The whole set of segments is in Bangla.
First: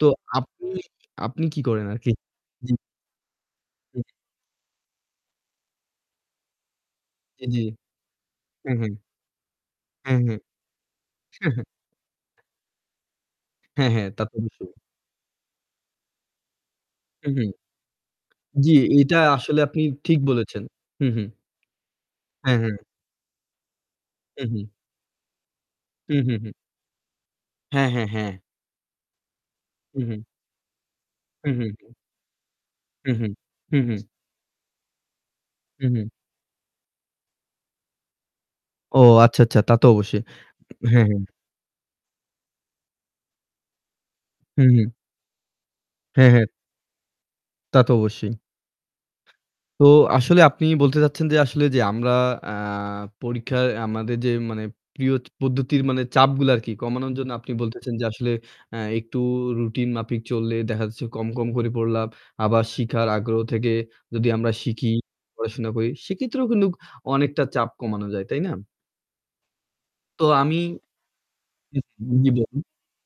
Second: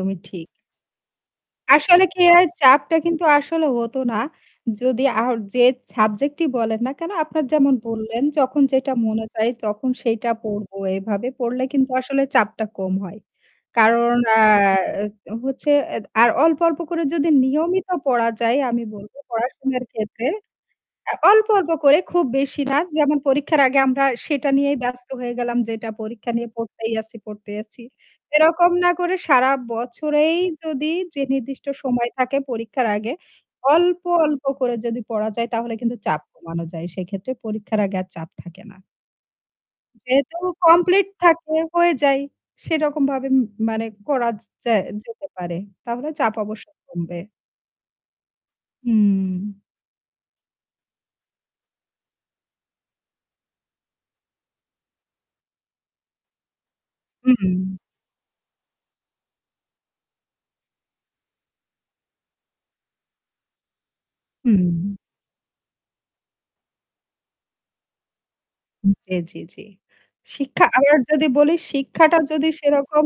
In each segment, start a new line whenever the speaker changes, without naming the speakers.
তো
ঠিক।
আপনি আপনি কি করেন
আসলে
আরকি?
কি হয়
জি।
চাপটা কিন্তু আসলে হত
হু।
না। যদি আ যে সাবজেক্টটি বলেন না কেন আপনার
জী।
যেমন বললেন, যখন
হু, হু।
যেটা মনে যায় তখন
হু,
সেটা
হু।
পড়বো এভাবে
হু, হু।
পড়লে কিন্তু আসলে চাপটা কম হয়।
হ্যাঁ, হ্যাঁ,
কারণ
তা তো
আ
অবশ্যই।
এ্যা হচ্ছে এ আর অল্প, অল্প, করে
হু,
যদি
হু।
নিয়মিত পড়া যায়
জ্বি,
আমি বলব
এটা আসলে আপনি
পড়াশোনার
ঠিক
ক্ষেত্রে
বলেছেন। হু,
আ
হু।
অল্প, অল্প, করে খুব
হ্যা,
বেশি না।
হ্যা।
যেমন পরীক্ষার আগে আমরা
হু,
সেটা
হু।
নিয়েই ব্যস্ত হয়ে গেলাম যেটা
হু,
পরীক্ষা
হু,
নিয়ে
হু।
পড়তেই আছি, পড়তেই আছি।
হ্যাঁ, হ্যাঁ, হ্যাঁ।
এরকম না করে সারা
হু ,হু।
বছরেই যদি যে
হু,
নির্দিষ্ট
হু।
সময় থাকে পরীক্ষার
হু,
আগে
হু, হু,
অল্প,
হু।
অল্প করে যদি পড়া যায় তাহলে
হু,
কিন্তু
হু।
চাপ কমানো যায়। সেক্ষেত্রে পরীক্ষার আগে আর চাপ থাকে না।
ও আচ্ছা, আচ্ছা, তা তো অবশ্যই।
যেহেতু কমপ্লিট
হ্যাঁ।
থাকে, হয়ে যায় সেরকম ভাবে মা মানে করা
হু,
যা
হু।
যেতে পারে। তাহলে
হ্যাঁ,
চাপ
হ্যাঁ।
অবশ্য কমবে।
তা তো অবশ্যই।
হুম।
তো আসলে আপনি বলতে চাচ্ছেন যে আসলে যে আমরা আ পরীক্ষায় আমাদের যে মানে প্রিয় পদ্ধতির মানে চাপগুলো আরকি কমানোর জন্য আপনি
হুম।
বলতেছেন যে আসলে আ একটু রুটিন মাফিক চললে দেখা যাচ্ছে কম, কম করে পড়লাম। আবার শিখার আগ্রহ থেকে যদি আমরা শিখি,
হুম।
পড়াশোনা করি। সেক্ষেত্রেও কিন্তু অনেকটা চাপ কমানো যায়। তাই না?
জ্বী, জ্বী, জ্বী,
তো আমি
শিক্ষা আবার যদি বলি শিক্ষাটা
জি,
যদি
বলুন।
সেরকম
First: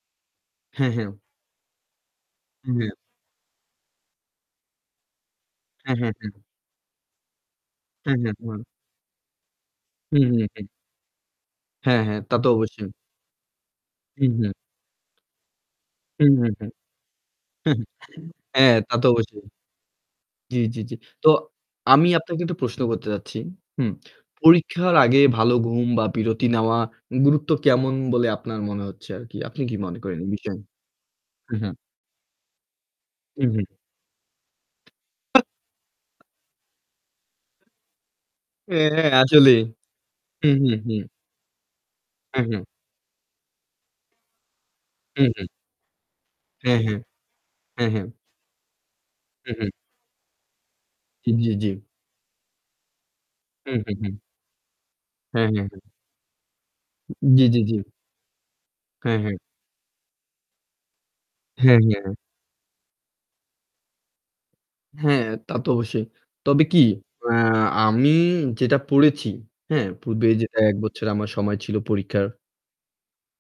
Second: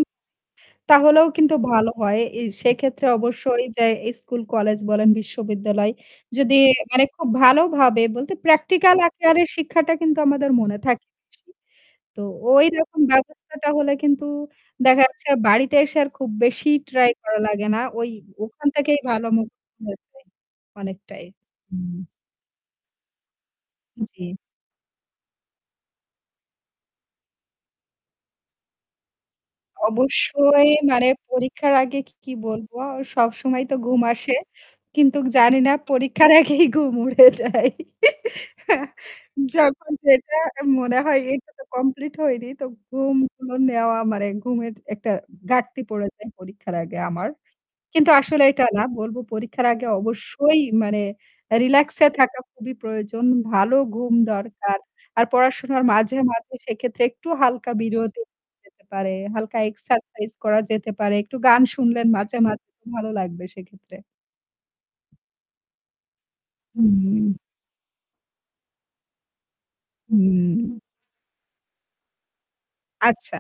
হ্যাঁ, হ্যাঁ।
তাহলেও কিন্তু ভালো হয়। এ
[unintelligible]
সেক্ষেত্রে অবশ্যই যে এই স্কুল কলেজ বলেন বিশ্ববিদ্যালয়
হ্যা, হ্যা, হ্যা,
যদি মানে খুব ভালোভাবে
হ্যাঁ,
বলতে
হ্যাঁ। হু।
প্র্যাকটিক্যাল আকারে শিক্ষাটা
হু,
কিন্তু
হু,
আমাদের
হু।
মনে থাকে বেশি।
হ্যাঁ হ্যাঁ,
তো
তা তো অবশ্যই।
ঐরকম ব্যবস্থাটা হলে কিন্তু
হু, হু।
দেখা যাচ্ছে বাড়িতে এসে আর
হু,
খুব
হু, হু।
বেশি ট্রাই করা লাগে না। ওই ওখান
হ্যাঁ, তা
থেকেই
তো
ভালো মু
অবশ্যই।
[unintelligible]
জ্বী, জ্বী, জ্বী।
অনেকটাই
তো
হুম।
আমি আপনাকে একটা প্রশ্ন করতে চাচ্ছি। হুম
জ্বী।
পরীক্ষার আগে ভালো ঘুম বা বিরতি নেওয়া গুরুত্ব কেমন বলে আপনার মনে হচ্ছে আর কি? আপনি কি মনে করেন এই বিষয়?
অবশ্যই মানে
হু, হু।
পরীক্ষার আগে কি, কি, বলব।
হু,
সবসময় তো
হু।
ঘুম আসে। কিন্তু জানি না পরীক্ষার আগেই ঘুম উড়ে যায়।
হ্যাঁ, হ্যাঁ। আসলে।
যখন যেটা
হু, হু,
মনে
হু।
হয় এটা তো কমপ্লিট
হ্যাঁ,
হয়নি।
হ্যাঁ।
তো ঘুম [unintelligible] নেওয়া মানে ঘুমের একটা
হু, হু।
ঘাটতি পড়ে যায় পরীক্ষার
হ্যাঁ, হ্যাঁ।
আগে আমার।
হ্যাঁ, হ্যাঁ।
কিন্তু আসলে এটা না বলব
হু, হু।
পরীক্ষার আগে অবশ্যই মানে
জ্বি, জ্বি।
রিল্যাক্স এ থাকা খুবই প্রয়োজন।
হু,
ভালো
হু,
ঘুম
হু।
দরকার। আর
হ্যাঁ, হ্যাঁ,
পড়াশোনার
হ্যাঁ।
মাঝে, মাঝে সেক্ষেত্রে একটু
জ্বী, জ্বী,
হালকা
জ্বী।
বিরতি যেতে পারে।
হ্যাঁ, হ্যাঁ।
হালকা এক্সারসাইজ করা যেতে পারে। একটু গান
হ্যাঁ,
শুনলেন
হ্যাঁ।
মাঝে, মাঝে ভালো লাগবে সেক্ষেত্রে।
হ্যাঁ, তা তো অবশ্যই। তবে কি
হুম।
আ আমি যেটা পড়েছি, হ্যাঁ? পূর্বে যেটা ১
হুম।
বছর আমার সময় ছিল পরীক্ষার।
আচ্ছা।